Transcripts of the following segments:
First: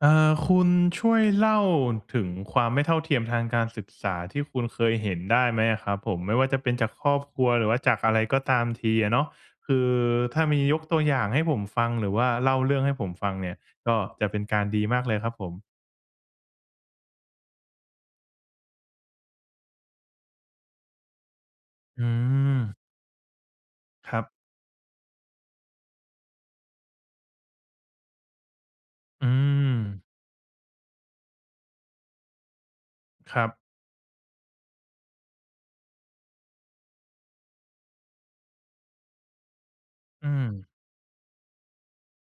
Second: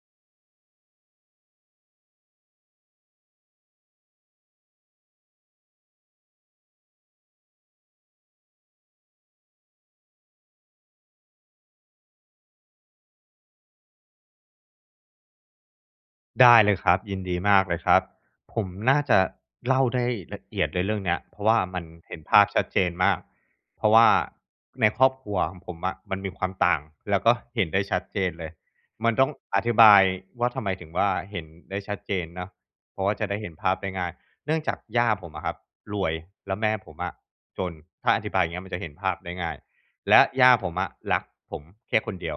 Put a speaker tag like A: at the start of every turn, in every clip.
A: เอ่อ คุณช่วยเล่าถึงความไม่เท่าเทียมทางการศึกษาที่คุณเคยเห็นได้ไหมอะครับผม? ไม่ว่าจะเป็นจากครอบครัว หรือว่าจากอะไรก็ตามทีอะเนาะ คือถ้ามียกตัวอย่างให้ผมฟัง หรือว่าเล่าเรื่องให้ผมฟังเนี่ย ก็จะเป็นการดีมากเลยครับผม
B: ได้เลยครับ ยินดีมากเลยครับ ผมน่าจะเล่าได้ละเอียดเลยเรื่องเนี้ย เพราะว่ามัน
A: อื
B: เห็นภาพชัด
A: ม
B: เจนมาก เพราะว่า
A: ครับ
B: ในครอบครัวของผมอะ มันมีความต่างแล้วก็เห็นได้ชัดเจนเลย มันต
A: อื
B: ้องอธิบาย
A: ม
B: ว่า ทำไมถึงว่า เห็นได้ชัดเจนเนาะ เพราะว่าจะได
A: ค
B: ้
A: ร
B: เ
A: ั
B: ห็
A: บ
B: นภาพได้ง่าย เนื่องจากย่าผมอะครับรวย แล้วแม่ผมอะจน ถ้าอธิบายอย่างเงี้ยมันจะเห็นภาพได้ง่าย และ
A: อื
B: ย่า
A: ม
B: ผมอะรักผมแค่คนเดียว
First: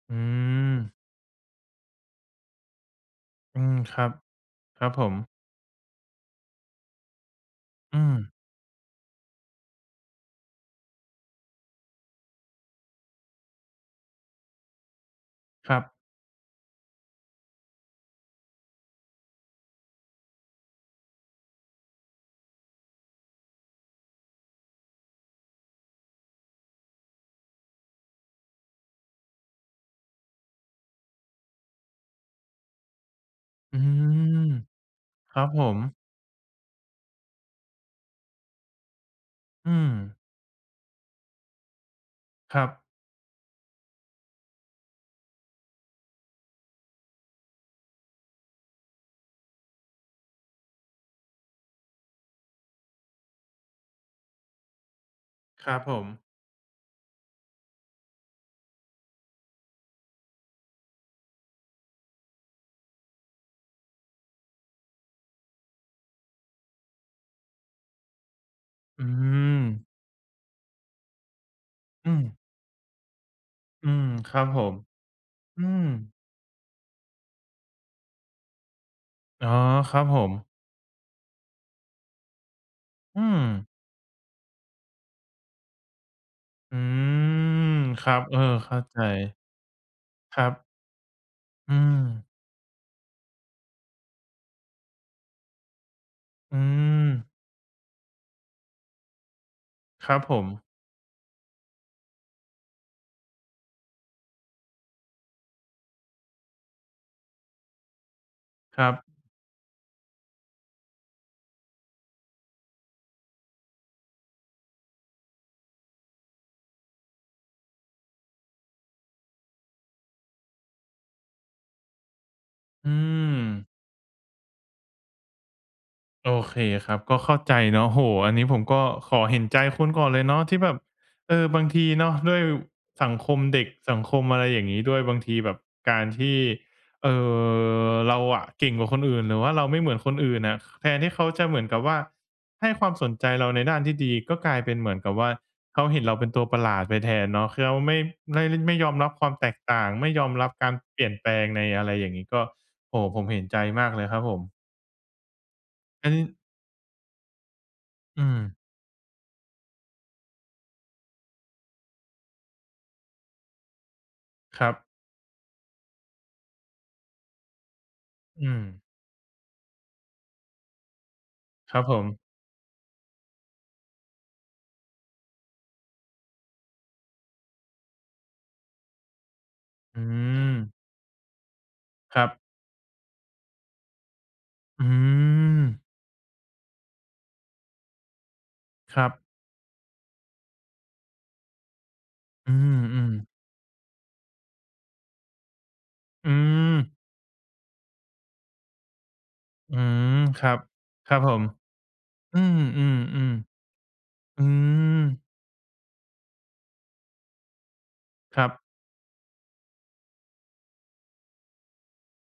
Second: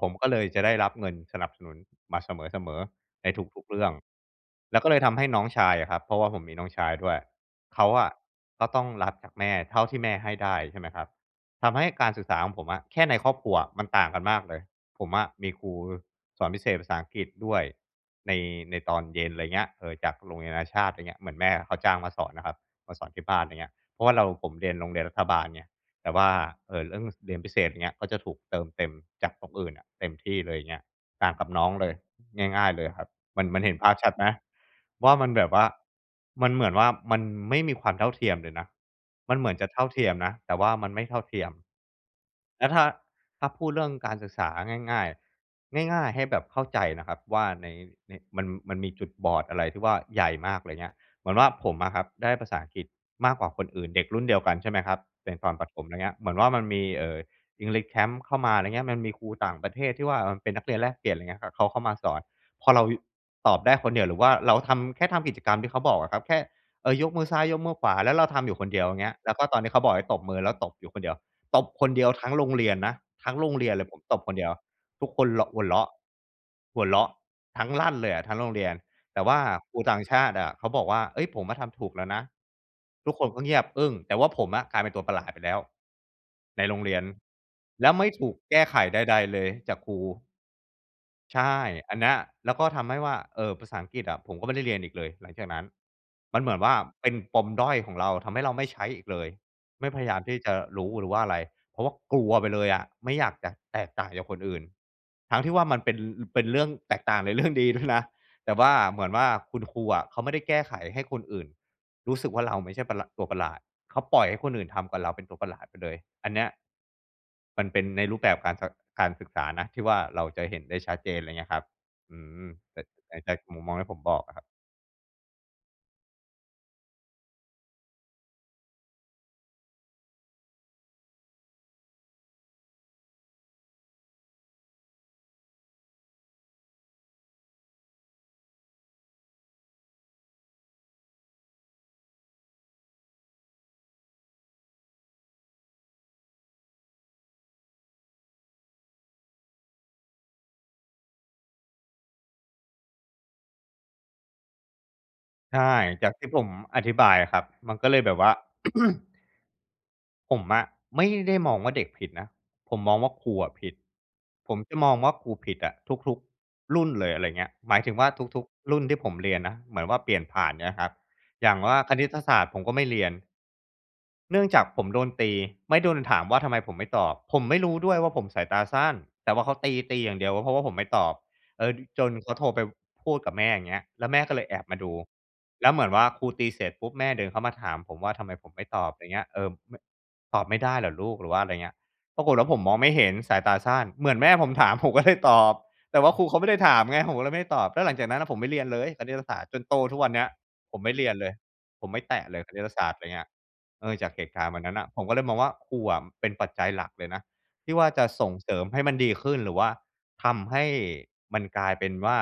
B: ผม
A: อื
B: ก็เลยจะได้รั
A: ม
B: บเงินสนับสนุนมาเสมอ ๆ ในท
A: อื
B: ุก ๆ
A: ม
B: เรื่อง
A: ครับ
B: แล้
A: ค
B: ว
A: ร
B: ก
A: ั
B: ็
A: บ
B: เลย
A: ผ
B: ทำให้
A: ม
B: น้องชายอะครับ เพราะว่าผมมีน้องชายด้วย เขา
A: อื
B: อะ
A: ม
B: ก็ต้องรับจากแม่เท่าที่แม่ให้ได้ ใช่ไหมครับ ทำให้การศึกษาของผมอะ แค่ในครอบครัวอะมันต่างกันมากเลย ผมอะมีคร
A: ค
B: ู
A: รับ
B: สอนพิเศษภาษาอังกฤษด้วย ใน ในตอนเย็น ไรเงี้ย เออ จากโรงเรียนนานาชาติ อย่างเงี้ย เหมือนแม่เขาจ้างมาสอนอะครับ มาสอนที่บ้าน ไรเงี้ย เพราะว่าเรา ผมเรียนโรงเรียนรัฐบาลไง แต่ว่า เอ่อ เรื่องเรียนพิเศษ อย่างเงี้ย ก็จะถูกเติมเต็มจากตรงอื่นอะ เต็มที่เลย เงี้ย ต่างกับน้องเลย ง่าย ๆ เลยครับ มัน มันเห็
A: อ
B: น
A: ื
B: ภาพชัดไหม?
A: ม
B: ว่ามัน
A: คร
B: แ
A: ั
B: บ
A: บ
B: บว
A: ผ
B: ่า
A: ม
B: มันเหมือนว่า มันไม่มีความเท่าเทียมเลยนะ มันเหมือนจะ
A: อื
B: เท่าเทีย
A: ม
B: มนะ แต่ว่ามันไม่เท่าเทียม
A: ค
B: แ
A: ร
B: ล
A: ั
B: ้วถ
A: บ
B: ้า ถ้าพูดเรื่องการศึกษาง่าย ๆ ง่าย ๆ ให้แบบเข้าใจนะครับว่าใน ใน มัน มันมีจุดบอดอะไรที่ว่าใหญ่มาก ไรเงี้ย เหมือนว่าผมอะครับได้ภาษาอังกฤษมากกว่าคนอื่น เด็กรุ่นเดียวกัน ใช่ไหมครับ ในตอนปร
A: ค
B: ะ
A: ร
B: ถ
A: ับ
B: ม
A: ผ
B: อย่างเงี้ย
A: ม
B: เหมือนว่ามันมี เอ่อ English Camp เข้ามา ไรเงี้ย มันมีครูต่างประเทศที่ว่า เออ เป็นนักเรียนแลกเปลี่ยน ไรเงี้ย เขาเข้ามาสอน พอเรา ตอบได้คนเดียว หรือว่าเราทำ แค่ทำกิจกรรมที่เขาบอกอะครับ แค่ เอ่อ ยกมือซ้ายยกมือขวา แล้วเราทำอยู่คนเดียว
A: อ
B: เ
A: ื
B: งี้ย แล้วก็ตอนที่เข
A: อ
B: าบอกให้ตบมือ แล้วตบอยู่คนเดียว ตบคนเดีย
A: อ
B: ว
A: ื
B: ทั้ง
A: ม
B: โรงเรียนนะ ทั้งโรงเรียนเล
A: อื
B: ยผม
A: ม
B: ตบค
A: ค
B: น
A: ร
B: เ
A: ั
B: ดี
A: บ
B: ยว
A: ผม
B: ทุกคนเราะ ห
A: อื
B: ัวเร
A: ม
B: าะ หัวเราะทั้งลั่นเลยอะทั้งโรงเรียน แต่ว่า
A: อ๋อ
B: ครูต
A: ค
B: ่
A: ร
B: า
A: ั
B: ง
A: บ
B: ช
A: ผ
B: าต
A: ม
B: ิอะเขาบอกว่า เอ๊ย ผมอะทำถูกแล้วนะ ทุก
A: อ
B: ค
A: ื
B: นก็เงียบ
A: ม
B: อึ้ง แต่ว่าผมอะกลายเป็นตัวประหลาดไปแล้วในโ
A: อ
B: ร
A: ื
B: งเรียน
A: ม
B: แล้วไม
A: ค
B: ่
A: รั
B: ถ
A: บ
B: ู
A: เอ
B: ก
A: อ
B: แก้
A: เข
B: ไ
A: ้
B: ข
A: าใ
B: ใ
A: จ
B: ด ๆ เลยจากครู
A: ครับ
B: ใช่
A: อื
B: อันเนี้ย
A: ม
B: แล้วก็ทำให้ว่า เออ ภาษาอังกฤษอะ ผมก็ไม่ได้เรียนอีกเลยหลังจากนั้น มันเหมื
A: อ
B: อ
A: ื
B: นว่าเป็น
A: ม
B: ปมด้อยของเรา ทำให้เราไม่ใช้อีกเลย ไม่พย
A: ค
B: าย
A: รั
B: า
A: บ
B: มท
A: ผ
B: ี่จะ
A: ม
B: รู้หรือว่าอะไร เพราะว่ากลัวไปเลยอะ ไม่อยากจะแตกต่างจากคนอื่น ทั้งที่ว่ามันเป็น เป็นเรื่องแตกต่างใน เรื่อง ดีด้วยนะ แต่ว่า
A: ครั
B: เห
A: บ
B: มือนว่าคุณครูอะเขาไม่ได้แก้ไขให้คนอื่นรู้สึกว่า เราไม่ใช่ประหละ ตัวประหลาด เขาปล่อยให้คนอื่นทำกับเราเป็นตัวประหลาดไปเลย อันเนี้ย มันเป็นในรูปแบบการ ศ การศึกษานะที่ว่าเราจะเห็นได้ชัดเจน ไรเงี้ยครับ อืม แต่
A: อื
B: แต่จากมุม
A: ม
B: มองที่ผมบอกอะครับ
A: โอเคครับ ก็เข้าใจเนาะ โอ้โฮ อันนี้ผมก็ขอเห็นใจคุณก่อนเลยเนาะ ที่แบบ เออ บางทีเนาะ ด้วยสังคมเด็ก สังคมอะไรอย่างงี้ด้วย บางทีแบบการที่ เอ่อ เราอะเก่งกว่าคนอื่น หรือว่าเราไม่เหมือนคนอื่นน่ะ แทนที่เขาจะเหมือนกับว่าให้ความสนใจเราในด้านที่ดี ก็กลายเป็นเหมือนกับว่า เขาเห็นเราเป็นตัวประหลาดไปแทนเนาะ คือเขาไม่ ไม่เล่น ไม่ยอมรับความแตกต่าง ไม่ยอมรับการเปลี่ยนแปลงในอะไรอย่างงี้ ก็ โอ้ ผมเห็นใจมากเลยครับผม
B: ใช่
A: เ
B: จ
A: อ
B: า
A: า
B: ก
A: จร
B: ท
A: ิ
B: ี่
A: ง
B: ผมอธิบายอะครับ มันก็เลยแบบ
A: อื
B: ว่า
A: ม
B: ผมอะไม่ได้มองว่าเด็กผิดนะ ผมมองว่าครูอะผิด ผม
A: ครั
B: จะ
A: บ
B: มองว่าครูผิดอะทุก ๆ รุ่นเลย อะไรเงี้ย หมายถึงว่าทุ
A: อื
B: ก ๆ รุ
A: ม
B: ่นที่ผมเรียนนะ เหมือนว่าเปลี่ยนผ่านใช่ไหมครับ อย่างว
A: ค
B: ่า
A: รับ
B: ค
A: ผ
B: ณิต
A: ม
B: ศาสตร์ผมก็ไม่เรียน เนื่องจากผมโดนตี ไม่โดนถามว่าทำไมผมไม่ตอบ ผมไม่รู้ด้วยว่าผมสายตาสั้น แต่ว่าเขาต
A: อ
B: ี
A: ื
B: ๆ อย่างเดียว เพราะว่าผ
A: ม
B: มไม่ตอบ เออ จน
A: ครั
B: เขา
A: บ
B: โทรไปพูดกับแม่ อย่างเงี้ย แล้วแม่ก็เลยแอบมา
A: อื
B: ดู แล้วเห
A: ม
B: มือนว่าครูตีเสร็จปุ๊บ แม่เดินเข้ามาถามผมว่าทำไมผมไม่ตอบ
A: ค
B: ไร
A: รั
B: เง
A: บ
B: ี้ย เออ ไม่ ตอบไม่ได้เหรอลูก? หรือว่าไรเงี้ย ปรากฏว่า
A: อื
B: ผมมองไม่เห็น
A: ม ๆ
B: สายตาสั้น เหมือนแม่ผมถาม ผมก็เลยตอบ แต่ว่าครู
A: อื
B: เขาไม่ได้ถาม
A: ม
B: ไง ผมก็เลยไม่ได้ตอบ แล้วหลังจากนั้นน่ะผมไม่เรียนเลยคณิตศาสตร์ จนโ
A: อ
B: ต
A: ื
B: ทุกว
A: ม
B: ันเนี่ย
A: ครับ
B: ผมไม่เรี
A: ค
B: ย
A: ร
B: น
A: ับ
B: เล
A: ผ
B: ย
A: ม
B: ผมไม่แตะเ
A: อ
B: ล
A: ื
B: ยคณิตศาสต
A: ม
B: ร์ ไรเงี้ย
A: ๆ
B: เออ จากเหตุ
A: ๆ
B: ก
A: อื
B: ารณ์วันนั้นน่ะ ผมก็เ
A: ม
B: ลยมองว่า ครูอะเป็นปัจจัยหลักเลยนะที่ว่าจะส่ง
A: ครั
B: เสริ
A: บ
B: มให้มันดีขึ้น หรือว่าทำให้มันกลายเป็นว่า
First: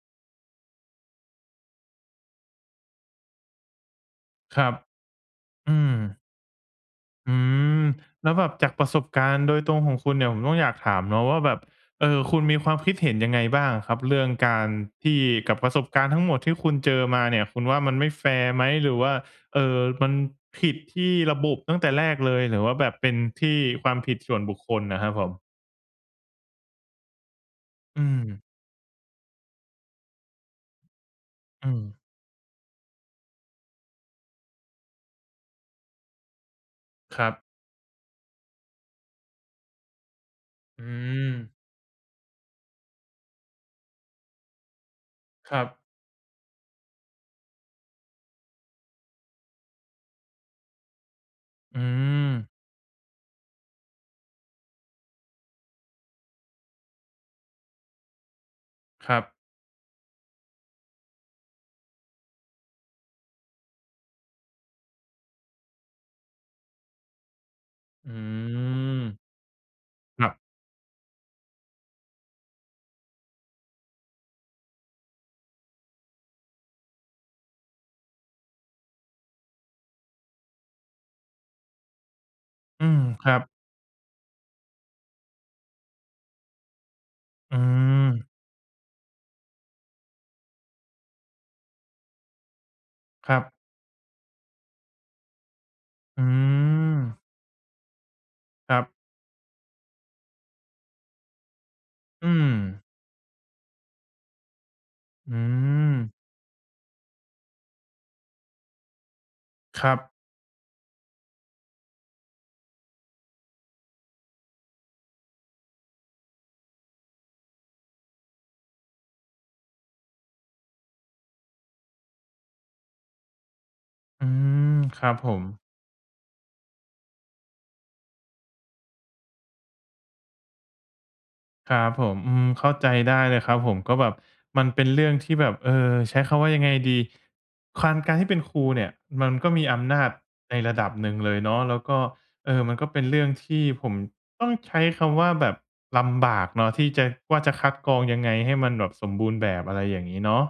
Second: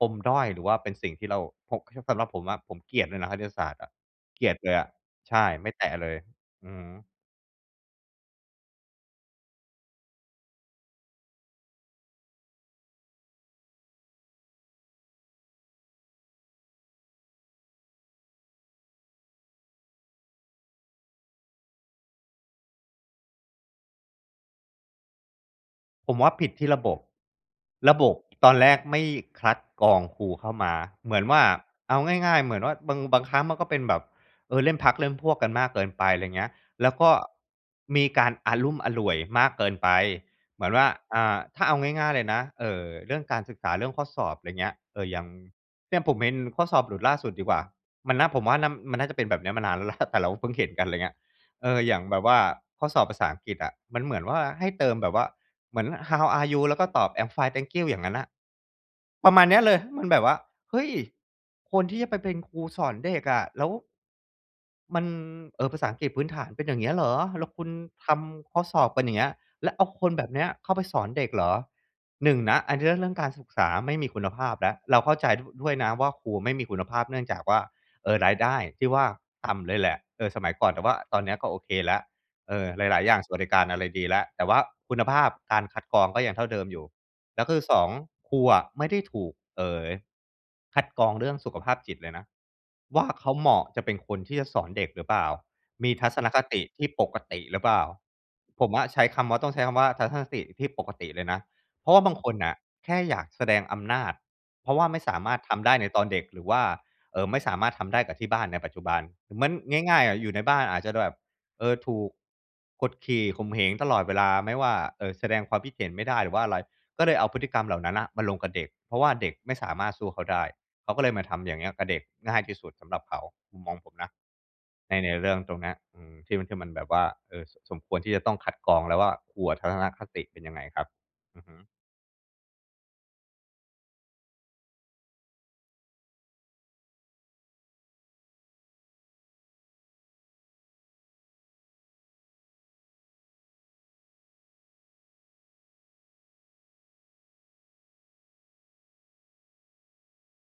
B: ปมด้อย หรือว่าเป็นสิ่งที่เรา พก สำหรับผมอะ ผมเกลียดเลยนะ คณิตศาสตร์อะ เกลีย
A: ค
B: ด
A: ร
B: เล
A: ับ
B: ยอะ ใช่ ไม
A: อ
B: ่
A: ื
B: แต
A: ม
B: ะเลย อือฮึ
A: อืม แล้วแบบจากประสบการณ์โดยตรงของคุณเนี่ย ผมก็อยากถามเนาะว่าแบบ เอ่อ คุณมีความคิดเห็นยังไงบ้างอะครับ เรื่องการที่ กับประสบการณ์ทั้งหมดที่คุณเจอมาเนี่ย คุณว่ามันไม่แฟร์ไหม? หรือว่า เอ่อ มันผิดที่ระบบตั้งแต่แรกเลย หรือว่าแบบเป็นที่ความผิดส่วนบุคคลอะครับผม?
B: ผมว่าผิดที่ระบบ ระ
A: อื
B: บบ
A: ม
B: ตอนแรกไม่คัดกรองครูเข้ามา เหมือนว่า
A: อื
B: เอ
A: ม
B: าง่าย ๆ เหมือนว่า บาง บางครั้งมันก็เป็นแบบ เออ เล่นพรรคเล่นพวกกันมากเกินไป ไรเงี้ย แล้วก็
A: ครับ
B: มีการอะลุ่มอล่วยมากเกินไป เหมือนว
A: อ
B: ่
A: ื
B: า อ่า
A: ม
B: ถ้าเอาง่าย ๆ เลยนะ เอ่อ เรื่องการศึกษา เรื่องข้อสอบ ไรเงี้ย เออ อย่าง
A: ครับ
B: เนี่ย ผมเห็นข้อสอบหลุดล่าสุดดีกว่า มันน่า ผมว่าน่ำ มันน่าจะเป็นแบบเนี้ยมานานแล้ว แหละ แต่เราเพิ่งเห็นกัน ไรเงี้ย เอ
A: อ
B: อ
A: ื
B: อย่างแบบว่า
A: ม
B: ข้อสอบภาษาอังกฤษอะ มันเหมือนว่า ให้เติมแบบว่าเหมือน How are you? แล้วก็ตอบ I'm fine, thank you. อย่างงั้นน่ะ
A: ครั
B: ปร
A: บ
B: ะมาณเนี้ยเลย มันแบบว่า เฮ้ย คนที่จะไปเป็นครูสอนเด็กอะ แล้ว มัน เออ ภาษาอังกฤษพื้นฐานเป็นอย่างเงี้ยเหรอ แล้วคุณท
A: อื
B: ำข้อสอบกันอย่าง
A: ม
B: เงี้ย แล้วเอาคนแบ
A: คร
B: บ
A: ับ
B: เนี้ยเข้าไปสอนเด็กเหรอ 1 นะ อันเนี้ยเรื่อง เรื่องการศึกษาไม่มีคุณภาพแล้ว เราเข้าใจ ด ด้วยนะว่า ครูอะไม่มีคุณภาพ เนื่องจากว่า เออ รายได้ที่ว่า ต่ำเลยแหละ เออ สมัยก่อน แต่ว่าตอนเนี้ยก็โอเคแล้ว เออ
A: อื
B: หล
A: ม
B: าย ๆ อย่าง
A: ค
B: ส
A: ร
B: ว
A: ั
B: ัส
A: บ
B: ดิการอะไรดีแล้ว แต่ว่าคุณภาพการคัดกรองก็ยังเท่าเดิมอยู่ แล้วค
A: อื
B: ือ 2
A: ม
B: ครูอะไม่ได้ถูก เอ่อ คัดกรองเรื่องสุขภาพจิตเลยนะว่า เขา
A: ครั
B: เหม
A: บ
B: าะจะเป็นคนที่จะสอนเด็กหรือเปล่า มีทัศ
A: อื
B: นคติที่ป
A: ม
B: กติหรือเปล่า ผม
A: คร
B: ว
A: ั
B: ่า
A: บ
B: ใช้คำว่า ต้องใช้คำว่า ทัศนคติที่ปกติเลยนะ เพราะว่าบางค
A: อื
B: นน่ะ
A: อ
B: แค่อยากแสดงอำนาจ เพราะว่าไม่สาม
A: อื
B: ารถทำได้ในตอน
A: ม
B: เด็ก หรือว่า เอ่อ ไม่สามารถทำได้กับที่บ้านในปัจจุบัน ห เหมือน
A: คร
B: ง
A: ั
B: ่าย
A: บ
B: ๆ อะอยู่ในบ้านอาจจะแบบ เออ ถูกกดขี่ข่มเหงตลอดเวลา ไม่ว่า เอ่อ แสดงความคิดเห็นไม่ได้หรือว่าอะไร ก็เลยเอาพฤติกรรมเหล่านั้นน่ะมาลงกับเด็ก เพราะว่าเด็กไม่สามารถสู้เขาได้ เขาก็เลยมาทำอย่างเงี้ยกับเด็ก ง่ายที่สุดสำหรับเขา มุมมองผมนะ
A: อืม
B: ใน
A: ค
B: ใ
A: ร
B: น
A: ับ
B: เร
A: ผ
B: ื่อง
A: ม
B: ตรงเนี้ย อือ ที่มัน ที่มันแบบว่า เออ ส สมควรที่จะต้องคัดกรองแล้วว่า ครูอะทัศนคติเป็นยังไงครับ อือฮึ
A: ครับผม อืม เข้าใจได้เลยครับผม ก็แบบมันเป็นเรื่องที่แบบ เอ่อ ใช้คำว่า ยังไงดี? ควาน การที่เป็นครูเนี่ยมันก็มีอำนาจในระดับหนึ่งเลยเนาะ แล้วก็ เอ่อ มันก็เป็นเรื่องที่ผม ต้องใช้คำว่า แบบลำบากเนาะ ที่จะ ว่า จะคัดกรองยังไงให้มันแบบสมบูรณ์แบบ อะไรอย่างงี้เนาะ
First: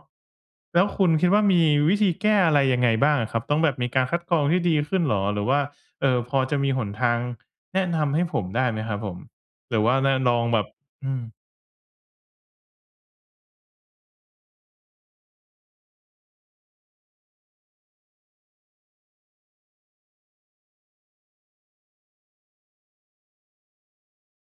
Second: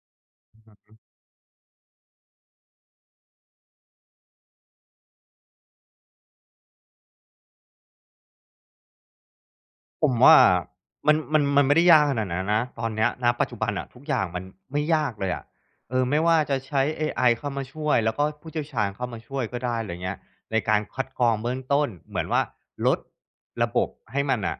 B: อือ
A: แล้ว
B: ฮึ
A: คุณคิดว่า มีวิธีแก้อะไรยังไงบ้างอะครับ? ต้องแบบมีการคัดกรองที่ดีขึ้นเหรอ? หรือว่า เอ่อ พอจะมีหนทางแนะนำให้ผมได้ไหมครับผม? หรือว่า
B: ผ
A: แน
B: ม
A: ่ะ
B: ว
A: น
B: ่า
A: องแบบ อ
B: ม
A: ื
B: ัน
A: ม
B: มัน มันไม่ได้ยากขนาดนั้นนะ ตอนเนี้ย ณ ปัจจุบันอะ ทุกอย่างมันไม่ยากเลยอะ เออ ไม่ว่าจะใช้เอไอเข้ามาช่วย แล้วก็ผู้เชี่ยวชาญเข้ามาช่วยก็ได้ ไรเงี้ย ในการคัดกรองเบื้องต้น เหมือนว่า ลดระบบให้มันน่ะ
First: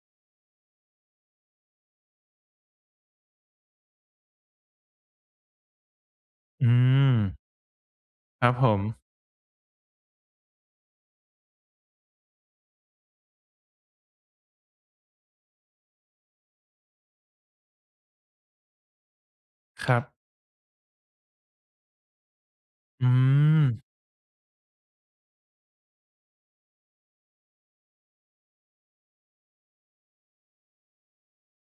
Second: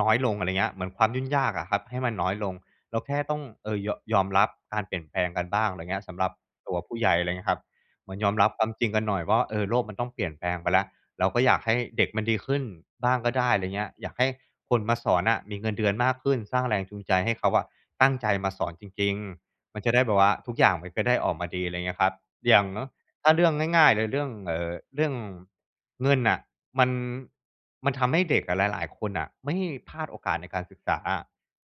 B: น้อยลง อะไรเงี้ย เหมือนความยุ่ง ยากอะครับให้มันน้อยลง เราแค่ต้อง เออ ยอ ยอมรับการเปลี่ยนแปลงกันบ้าง ไรเงี้ย สำหรับ
A: อื
B: ตัวผู้ใหญ่ อะไรเ
A: ม
B: งี้ยครับ เหมือนยอม
A: ค
B: รั
A: ร
B: บ
A: ับ
B: คว
A: ผ
B: ามจริง
A: ม
B: กันหน่อยว่า เออ โลกมันต้องเปลี่ยนแปลงไปแล้ว แล้วก็อยากให้เด็กมันดีขึ้นบ้างก็ได้ ไรเงี้ย อยากให้คนมาสอนน่ะมีเงินเดือนมากขึ้น สร้างแรงจูงใจให้เขาอะตั้งใจมาสอนจริง ๆ มันจ
A: ค
B: ะ
A: ร
B: ได
A: ั
B: ้
A: บ
B: แบบว่าทุกอย่างมันจะได้ออกมาดี ไรเงี้ยครับ อย่างเนาะ
A: อื
B: ถ้าเรื่องง
A: ม
B: ่าย ๆ เลย เรื่อง เอ่อ เรื่องเงินน่ะ มัน มันทำให้เด็กอะหลาย ๆ คนน่ะ ไม่ พลาดโอกาสในการศึกษาอะ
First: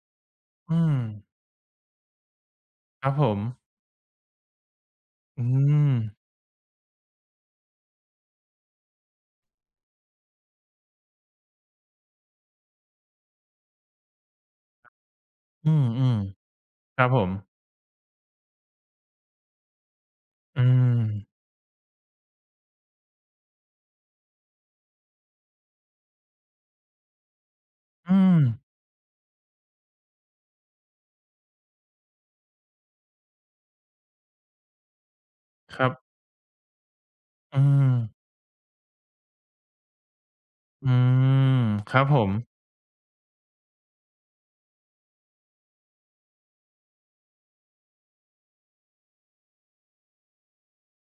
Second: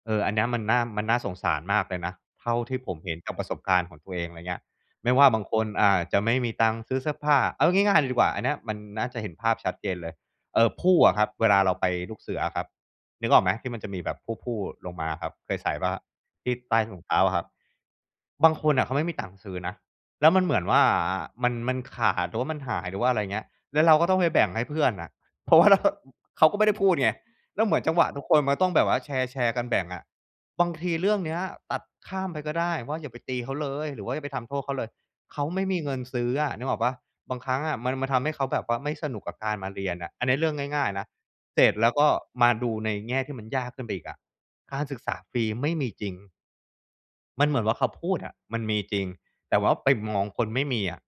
B: เออ อันเนี้ยมัน
A: อ
B: น
A: ื
B: ่า
A: อ
B: มันน่าสงสารมากเลยนะ เท่าที่ผม
A: คร
B: เห
A: ับ
B: ็น
A: ผ
B: จากประส
A: ม
B: บการณ์ของตัวเอง ไรเงี้ย ไม่ว่าบ
A: อ
B: า
A: ื
B: งคน อ่า
A: ม
B: จะไม่มีตังค์ซื้อเสื้อผ้า เอาง่าย ๆ เลยดีกว่า อันเนี้ย มันน่าจะเห็นภาพชัดเจนเลย เอ่อ พู่อะครับ เวลาเราไปลูกเสืออะครับ นึกออกไหม? ที่มันจะมีแบบพู่ ๆ
A: ค
B: ล
A: รั
B: ง
A: บ
B: มาครับ เคยใส
A: อื
B: ่เปล่าครับ?
A: อ
B: ที่ใต้ถ
A: ๆ
B: ุ
A: คร
B: ง
A: ั
B: เ
A: บ
B: ท้
A: ผ
B: า
A: ม
B: อะครับ บางคนน่ะเขาไม่มีตังค์ซื้อนะ แล้วมันเหม
A: อ
B: ื
A: ื
B: อนว่า อะ อะ
A: ม
B: มัน มันขาด หรือว่ามันหาย หรือว่าอะไรเงี้ย แล้วเราก็ต้องไปแบ่งให้เพื่อนน่ะ เพราะว่า เรา เขาก็ไม่ได้พูดไง แล้วเหมือนจังหวะ
A: อื
B: ทุกคนมันก
A: ม
B: ็ต้องแบบว่าแชร์ ๆ กันแบ่งอะ บางทีเรื่องเนี้ยตัดข้ามไปก็ได้ว่า อย่าไปตีเขาเลย หรือว่าอย่าไปทำโทษเขาเลย เขาไม่มี
A: คร
B: เ
A: ั
B: งิ
A: บ
B: นซื้ออะ นึกออกเปล่า? บางครั
A: อื
B: ้งอะมัน มัน
A: ม
B: ทำให้เขาแบบว่าไม่สนุกกับการมาเรียนน่ะ อันเนี้ย เรื่องง่
A: อ
B: า
A: ื
B: ย ๆ นะ เ
A: ม
B: สร็จแล้
A: ค
B: ว
A: ร
B: ก
A: ับ
B: ็
A: ผม
B: มาดูในแง่ที่มันยากขึ้นไปอีกอะ การศึกษาฟรีไม่มีจริง มันเหมือนว่า เขาพูดอะ มันมีจริง แต่ว่าไปมองคนไม่มีอะ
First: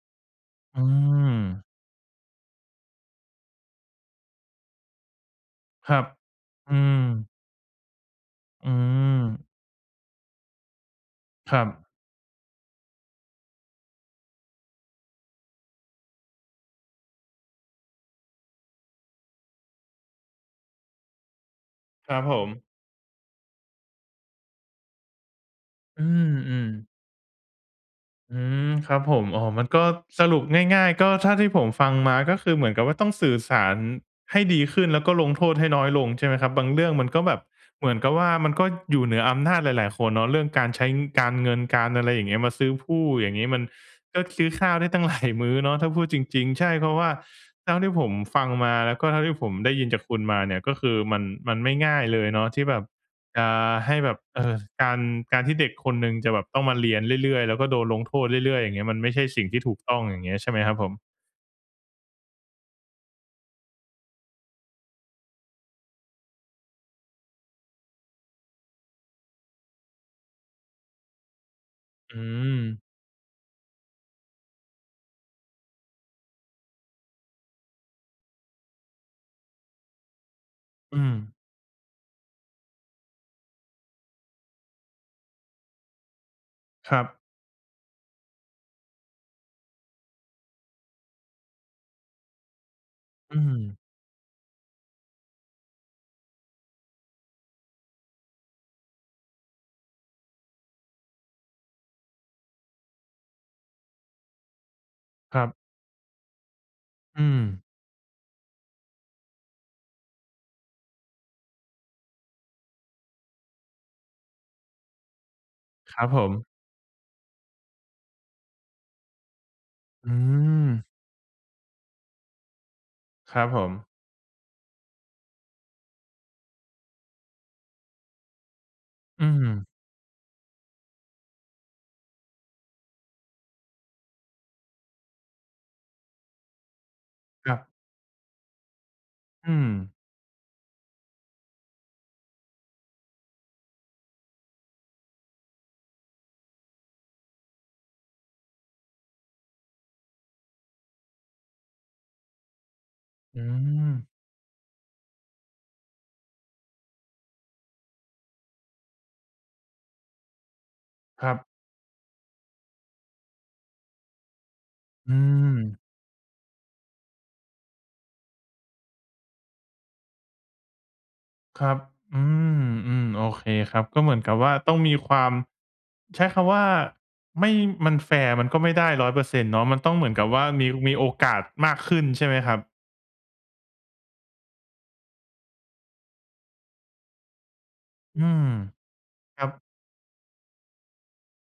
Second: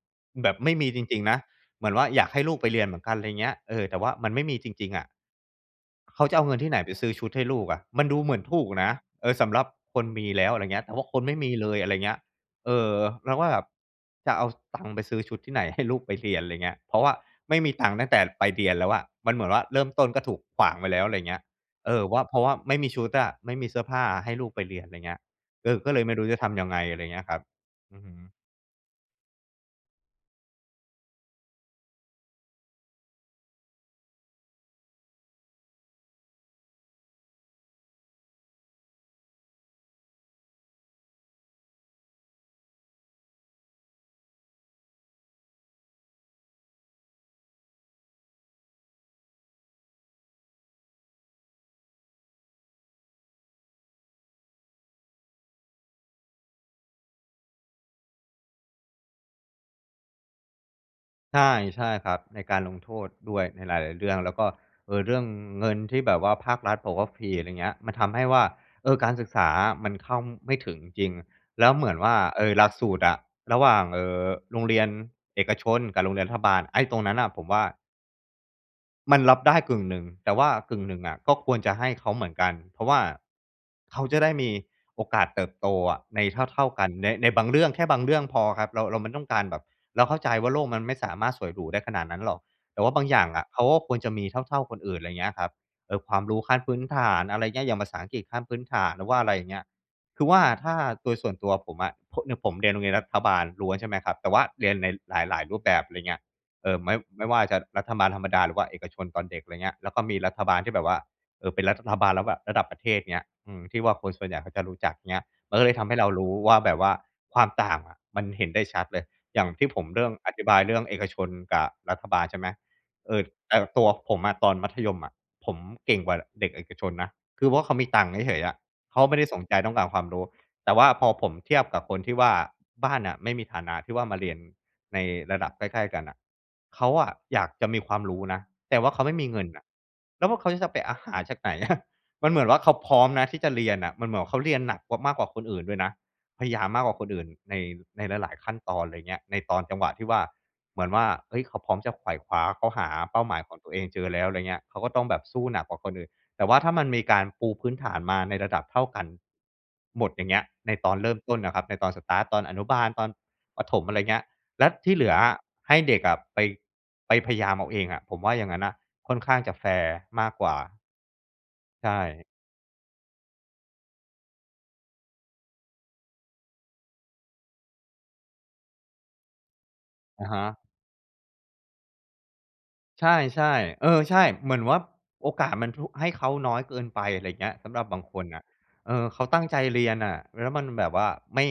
B: แบบไม่
A: อื
B: ม
A: อ
B: ีจริง ๆ นะ เหมือนว่า อยากให้ลูกไปเรียนเหมือนกัน ไรเงี้ย เออ แต่ว่ามันไม่มีจริง ๆ อะ
A: ครับ
B: เขาจะเอาเงินท
A: อ
B: ี่ไห
A: ื
B: นไปซื้อช
A: อ
B: ุดให้ลูกอะ มันดูเหมือนถู
A: อื
B: กนะ เออ
A: ม
B: สำหรับคนมีแล้ว อะไรเงี้ย แต่ว่าคนไม่มี
A: ครั
B: เลย
A: บ
B: อะไรเงี้ย เออ เราก็แบบจะเอาสตางค์ไปซื้อชุดที่ไหนให้ลูกไปเรียน ไรเงี้ย เพราะว่าไม่มีตังค์ตั้งแต่ไปเรียนแล้วอะ มันเหมือนว่าเริ่มต้นก็ถูกขวางไปแล้ว ไรเงี้ย เออ
A: คร
B: ว
A: ั
B: ่า
A: บ
B: เ
A: ผ
B: พราะว่า
A: ม
B: ไม่มีชุดอะ ไม่มีเสื้อผ้าอะให้ลูกไปเรียน ไรเงี้ย เออ ก็เล
A: อื
B: ยไม่รู้จะทำยั
A: อ
B: งไง
A: ๆ
B: อะไรเงี้ยครับ อือฮึ
A: อืม ครับผม อ๋อ มันก็ สรุปง่าย ๆ ก็เท่าที่ผมฟังมาก็คือเหมือนกับว่า ต้องสื่อสารให้ดีขึ้น แล้วก็ลงโทษให้น้อยลงใช่ไหมครับ บางเรื่องมันก็แบบเหมือนกับว่า มันก็อยู่เหนืออำนาจหลาย ๆ คนเนาะ เรื่องการใช้ ง การเงินการอะไร อย่างเงี้ย มาซื้อพู่ อย่างงี้ มันก็ซื้อข้าวได้ตั้งหลายมื้อเนาะ ถ้าพูดจริง ๆ ใช่ เพราะว่าเท่าที่ผมฟังมาแล้วก็เท่าที่ผมได้ยินจากคุณมาเนี่ย ก็คือมัน มันไม่ง่ายเลยเนาะที่แบบจะให้แบบ เออ การ การที่เด็กคนหนึ่งจะแบบต้องมาเรียนเรื่อย ๆ แล้วก็โดนลงโทษเรื่อย ๆ อย่างเงี้ย มันไม่ใช่สิ่งที่ถูกต้อง อย่างเงี้ย ใช่ไหมครับผม?
B: ใช่ ใช่ครับ ในการลงโทษด้วย ในหลาย ๆ เรื่อง แล้วก็ เอ่อ เรื่องเงินที่แบบว่าภาครัฐบอกว่าฟรี อะไรเงี้ย มันทำให้ว่า เออ การศึกษาอะมันเข้าไม่ถึงจริง แล้วเหมือนว่า
A: อื
B: เออ หลัก
A: ม
B: สูตรอะ ระหว่าง เอ่อ โรงเรียนเอกชนกับโรงเรียนรัฐบาล ไอ้ตรงนั้นน่ะผมว่า มันรับได้กึ่งหนึ่ง แต่ว่ากึ่งหน
A: อ
B: ึ
A: ื
B: ่งอะก
A: ม
B: ็ควรจะให้เขาเหมือนกัน เพราะว่าเขาจะได้มีโอกาสเติบโตอะในเท่า ๆ กัน
A: ครั
B: ใน
A: บ
B: ในบางเรื่อง แค่บางเรื่องพอครับ เรา เราไม่ต้องการแบบ เราเข้าใจว่าโลกมันไม่สามารถสวยหรูได้ขนาดนั้นหรอก แต่ว่าบางอย่าง
A: อ
B: อ
A: ื
B: ะเขา
A: ม
B: ก็ควรจะมีเท่า ๆ คนอื่น ไรเงี้ยครับ เออ ความรู้ขั้นพื้นฐาน อะไรเงี้ย อย่างภาษาอังกฤษขั้นพื้นฐาน หรือว่าอะไรอย่างเงี้ย คือว่าถ้าโดยส่วนตัวผมอะ ผ เนี่ยผมเรียนโรงเรียนรัฐบาลล้วน ใช่ไหมครับ แต่ว่าเรียนในห
A: ค
B: ลา
A: ร
B: ย
A: ั
B: ๆ
A: บ
B: รูปแบบ ไรเงี้ย เอ่อ ไม่
A: อ
B: ไ
A: ื
B: ม่ว่าจะ
A: ม
B: รัฐบาลธรรมดาหรือว่าเอกชนตอนเด็ก ไรเงี้ย แล้วก็มีรัฐบาลที่แบบว่า เออ เป็นรัฐบาลแล้วแบบระดับประเทศ เงี้ย อืม ที่ว่าคนส่วนใหญ่เขาจะรู้จัก เงี้ย มันก็เลยทำให
A: ค
B: ้
A: ร
B: เ
A: ั
B: ร
A: บ
B: า
A: ผ
B: รู้
A: ม
B: ว่าแบบว่า ความต่างอะมันเห็นได้ชัดเลย อย่างที่ผมเริ่
A: อื
B: มอธิบายเรื่อ
A: ม
B: งเอกชนกับรัฐบาล ใช่ไหม เออ
A: ครับ
B: แต
A: ผ
B: ่ต
A: ม
B: ัวผมอะตอนมัธยมอะ ผมเก่งกว่าเด็กเอกชนนะ คือพวกเขามีตังค์เฉย ๆ อะ เขาไม่ไ
A: อ
B: ด
A: ื
B: ้สนใจ
A: ม
B: ต้องการความรู้ แต่ว่าพอผมเทียบกับคนที่ว่าบ้านอะไม่มีฐานะที่ว่ามาเรียนในระดับใกล้ ๆ กันอะ เขาอะอยา
A: ค
B: ก
A: รับ
B: จะมีความรู้นะ แต่ว่าเขาไม่มีเงิ
A: อ
B: น
A: ื
B: อะ
A: ม
B: แล้วพวกเขาจะไป อ่า หาจากไหน อะ มันเหมือนว่าเขาพร้อมนะที่จะเรียนน่ะ มันเหมือนว่าเขาเรียนหนักกว่า มากกว่าคนอื่นด้วยนะ พยายามมากกว่าคนอื่น ใน ในหลาย ๆ ขั้นตอน ไรเงี้ย ในตอนจังหวะที่ว่าเหมือนว่า เฮ้ย เขาพร้อมจะไขว่คว้า เขาหาเป้าหม
A: อ
B: า
A: ื
B: ยของตัวเองเจ
A: ม
B: อแล้ว ไรเงี้ย เขาก็ต้องแบบสู้หนักกว่าคนอื่น แต่ว่าถ้ามันมีการปูพื้นฐานมาในระดับเท่ากันหมด อย่างเงี้ย ในตอนเริ่ม
A: คร
B: ต
A: ั
B: ้น
A: บ
B: นะครับ ในตอน สตาร์ต ตอนอนุบาล ตอนประถม อะไรเงี้ย แล้วที่เหลื
A: อื
B: อให้
A: ม
B: เด็กอะไป ไปพยายามเอาเองอะ ผมว่าอย่างงั้นอะค่อนข้างจะแฟร์มากกว่า
A: ครับ
B: ใช
A: อื
B: ่
A: ม อืม โอเคครับ ก็เหมือนกับว่าต้องมีความ ใช้คำว่า ไม่ มันแฟร์มันก็ไม่ได้ 100% เนาะ มันต้องเหมือน
B: อ
A: กั
B: ะ
A: บ
B: ฮ
A: ว่า
B: ะ
A: มี มีโอกาสมากขึ้นใช่ไหมครับ?
B: ใช่ ๆ เออ ใช่ เหมือนว่าโอกาสมันทุ ให้เขาน้อยเกินไป ไรเงี้ย สำหรับบางค
A: อื
B: นอะ
A: ม
B: เออ เขาต
A: ค
B: ั
A: ร
B: ้
A: ั
B: งใจ
A: บ
B: เรียนน่ะ แล้วมันแบบว่า ไม่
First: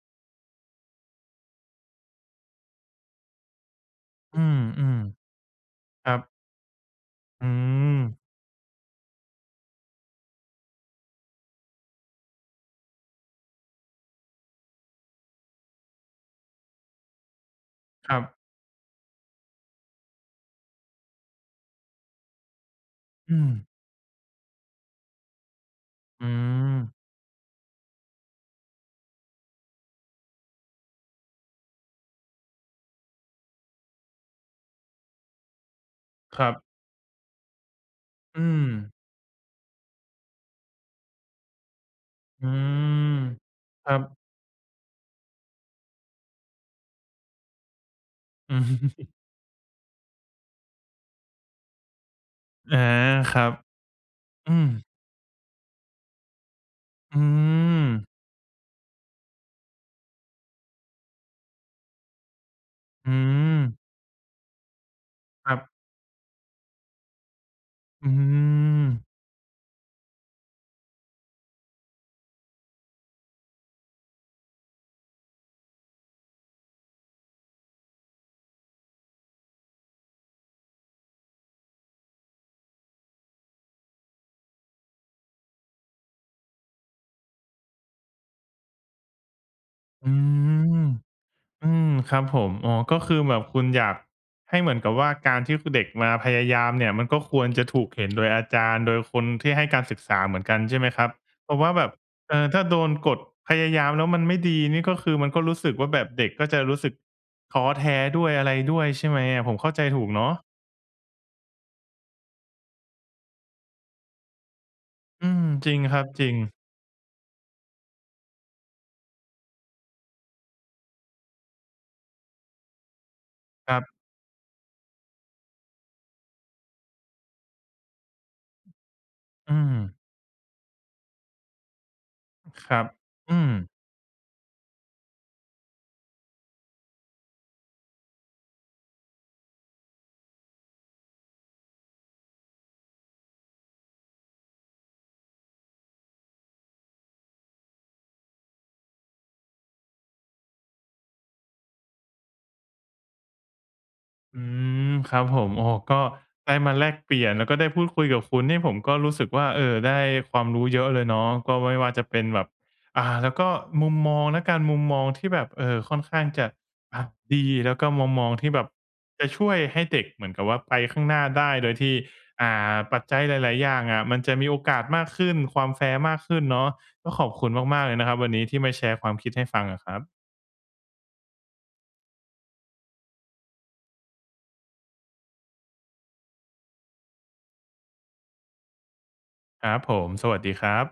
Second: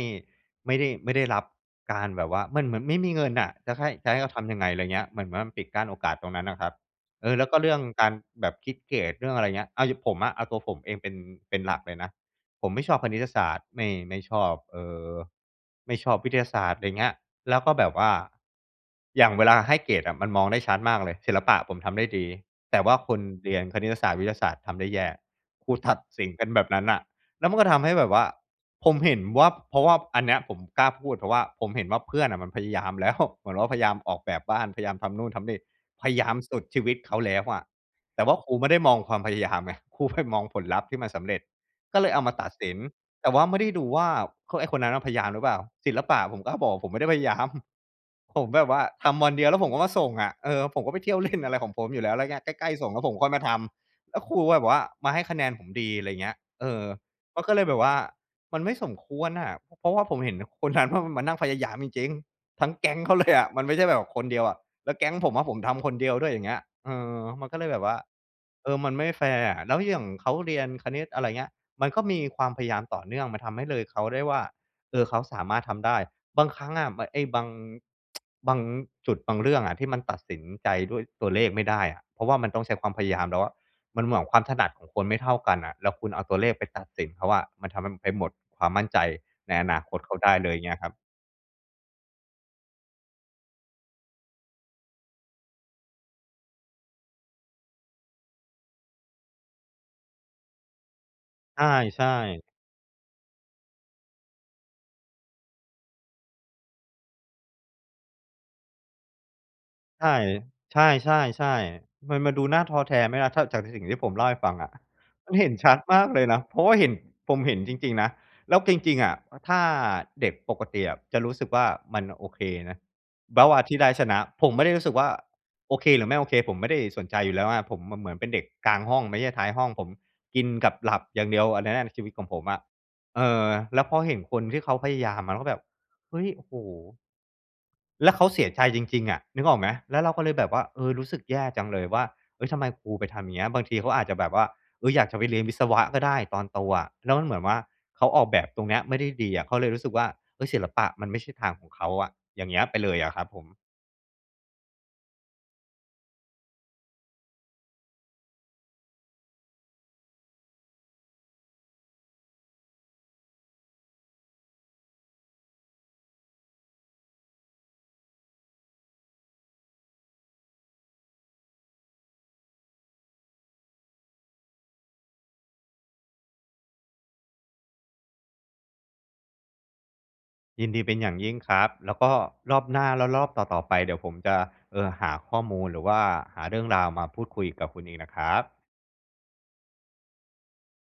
B: ไม่ได้ ไม่ได้รับการแบบว่า เหมือนมันไม่มีเงินอะ จะให้ จะให้เขา
A: อ
B: ท
A: ื
B: ำยังไง ไรเง
A: ม
B: ี้ย เหมือนมันปิดกั้นโอ
A: ๆ ค
B: ก
A: ร
B: า
A: ั
B: สตร
A: บ
B: งนั้นอะครับ เออ แล
A: อ
B: ้
A: ื
B: วก็เรื่องการ
A: ม
B: แบบคิดเกรด เรื่องอะไรเงี้ย เอาอย่างผมอะ เอาตัวผมเองเป็น เป็นหลักเลยนะ ผมไม่ชอบคณิตศาสตร์ ไม่ ไม่ชอบ เอ่อ ไม่ชอบวิทยาศาสตร์ ไรเงี้ย แล้วก็แบบว่า
A: ครับ
B: อย่างเวลาให้เกรดอะมันมองได้ชัดมากเลย ศิลปะผมทำได้ดี แต่ว่าคน
A: อื
B: เรีย
A: ม
B: นคณิตศาสตร์ วิทยาศาสตร์ทำได้แย่ ครูตัดส
A: อ
B: ิ
A: ื
B: นกันแบบนั้น
A: ม
B: น่ะ แล้วมันก็ทำให้แบบว่า ผมเห็นว่า เพราะว่าอันเนี้ยผมกล้าพูด เพราะว่าผมเห็นว่าเพื่อนน่ะมันพยายามแล้ว เหมือนว่าพยายามออกแบบบ้าน พยายามทำนู่นทำนี่ พยายาม
A: ครั
B: สุ
A: บ
B: ดชีวิตเขาแล้วอะ แต่ว่า
A: อื
B: ครูไม่ได้ม
A: ม
B: องความพยายามไง ครูไปมองผลลัพธ์ที่มันสำเร็จ ก็เลยเอามาต
A: อื
B: ัดสิน
A: ม
B: แต่ว่าไม่ได้ดู
A: ครั
B: ว่า
A: บ
B: คน ไอ้คนนั้นพยายามหรือเปล่า ศิลปะผมก็บอกผมไม่ได้พยายาม ผม
A: อื
B: แบบว่าท
A: ม
B: ำวันเดียวแล้วผมก็มาส่งอะ เออ ผมก็ไปเที่ยวเล่นอะไรของผมอยู่แล้ว แล้วไง ใกล้
A: อา
B: ๆ ส่งแล้วผมค่อย
A: ค
B: ม
A: ร
B: า
A: ั
B: ท
A: บ
B: ำ แล้วครู
A: อื
B: แบบว่า
A: ม
B: มาให้คะแนนผมดี ไรเงี้ย เออ
A: อื
B: เขาก็เลยแบบว่า
A: ม
B: มันไม่สมควรน่ะ เพราะว่าผมเห็นคนนั้นว่ามันมานั่งพยายามจริง ๆ ทั้งแก๊งเ
A: อ
B: ข
A: ื
B: าเลยอะ มันไม
A: ม
B: ่ใช่แบบคนเดียวอะ แล้วแก๊งผมอะ
A: ค
B: ผ
A: รั
B: ม
A: บ
B: ทำคนเดียวด้วย อย่างเงี้ย เออ มันก็เลยแบบว่า
A: อื
B: เออ มันไ
A: ม
B: ม่แฟร์อะ แล้วอย่างเขาเรียนคณิต อะไรเงี้ย มันก็มีความพยายามต่อเนื่อง มันทำให้เลยเขาได้ว่า เออ เขาสามารถทำได้ บางครั้งอะเหมือนไอ้บาง บางจุดบางเรื่องอะ ที่มันตัดสินใจด้วยตัวเลขไม่ได้อะ เพราะว่ามันต้องใช้ความพยายามแล้วอะ มันเหมือนกับความถนัดของคนไม่เท่ากันน่ะ แล้วคุณเอาตัวเลขไปตัดสินเขาอะ มันทำให้ไปหมดความมั่นใจในอนาคต
A: อ
B: เข
A: ื
B: าได้เลย เงี้
A: ม
B: ยครับ
A: อืม ครับผม อ๋อ ก็คือแบบคุณอยากให้เหมือนกับว่า การที่เด็กมาพยายามเนี่ย มันก็ควรจะถูกเห็นโดยอาจารย์ โดยคนที่ให้การศึกษาเหมือนกัน ใช่ไหมครับ เพรา
B: ใ
A: ะว่าแบบ
B: ช่
A: เอ
B: ๆ
A: อ ถ้าโดนกด พยายามแล้วมันไม่ดีนี่ ก็คือมันก็รู้สึกว่าแบบ เด็กก็จะรู้สึกท้อแท้ด้วย อะไรด้วยใช่ไหมอะ ผมเข้าใจถ
B: ใ
A: ู
B: ช
A: ก
B: ่
A: เนาะ?
B: ใช่ ๆ ๆ มันมาดูน่าท้อแท้ไหมล่ะ ถ้าจากสิ่งที่ผมเล่าให้ฟังอะ
A: อื
B: มันเ
A: ม
B: ห็นช
A: จร
B: ั
A: ิ
B: ด
A: งค
B: ม
A: ร
B: า
A: ับ
B: กเล
A: จ
B: ย
A: ริ
B: น
A: ง
B: ะ เพราะว่าเห็น ผมเห็นจริง ๆ นะ แล้วจริง ๆ อะ ถ้าเด็กปกติอะจะรู้สึกว่า มันโอเคนะ เบาท์อะ
A: ค
B: ที
A: ร
B: ่ได้
A: ับ
B: ชนะ ผมไม่ได้รู้สึกว่า โอเคหรือไม่โอเค ผมไม่ได้สนใจอยู่แล้วไง ผมเหมือน เหมือนเป็นเด็กกลางห้อง ไม่ใช่ท้าย
A: อื
B: ห้อง ผม
A: ม
B: กินกับหลับอย่างเดียว อันนั้นน่ะชีวิตของผมอะ
A: ครับ
B: เอ
A: อื
B: อ
A: ม
B: แล้วพอเห็นคนที่เขาพยายามมันก็แบบ เฮ้ย โอ้โฮ แล้วเขาเสียใจจริง ๆ อะ นึกออกไหม แล้วเราก็เลยแบบว่า เออ รู้สึกแย่จังเลยว่า เอ๊ย ทำไมครูไปทำเงี้ย บางทีเขาอาจจะแบบว่า เอ๊ย อยากจะไปเรียนวิศวะก็ได้ตอนโตอะ แล้วเหมือนว่าเขาออกแบบตรงเนี้ยไม่ได้ดีอะ เขาเลยรู้สึกว่า เอ๊ย ศิลปะมันไม่ใช่ทางของเขาอะ อย่างเงี้ยไปเลยอะครับผม
A: อืม ครับผม โอ้ ก็ได้มาแลกเปลี่ยน แล้วก็ได้พูดคุยกับคุณนี่ผมก็รู้สึกว่า เออ ได้ความรู้เยอะเลยเนาะ ก็ไม่ว่าจะเป็นแบบ อ่า แล้วก็มุมมองละกัน มุมมองที่แบบ เออ ค่อนข้างจะอะดี แล้วก็มุมมองที่แบบจะช่วยให้เด็กเหมือนกับว่าไปข้างหน้าได้ โดยที่ อ่า ปัจจัยหลาย ๆ อย่างอะ มันจะมีโอกาสมากขึ้น ความแฟร์มากขึ้นเนาะ ก็ขอบคุณมาก ๆ เลยนะครับ วันนี้ที่มาแชร์ความคิดให้ฟังอะครับ
B: ยินดีเป็นอย่างยิ่งครับ แล้วก็รอบหน้า แล้วรอบต่อ ๆ ไป เดี๋ยวผมจะ เอ่อ หาข้อมูล หรือว่าหาเรื่องราวมาพูดคุยกับคุณอีกนะครับ
A: ครับผม สวัสดีครับ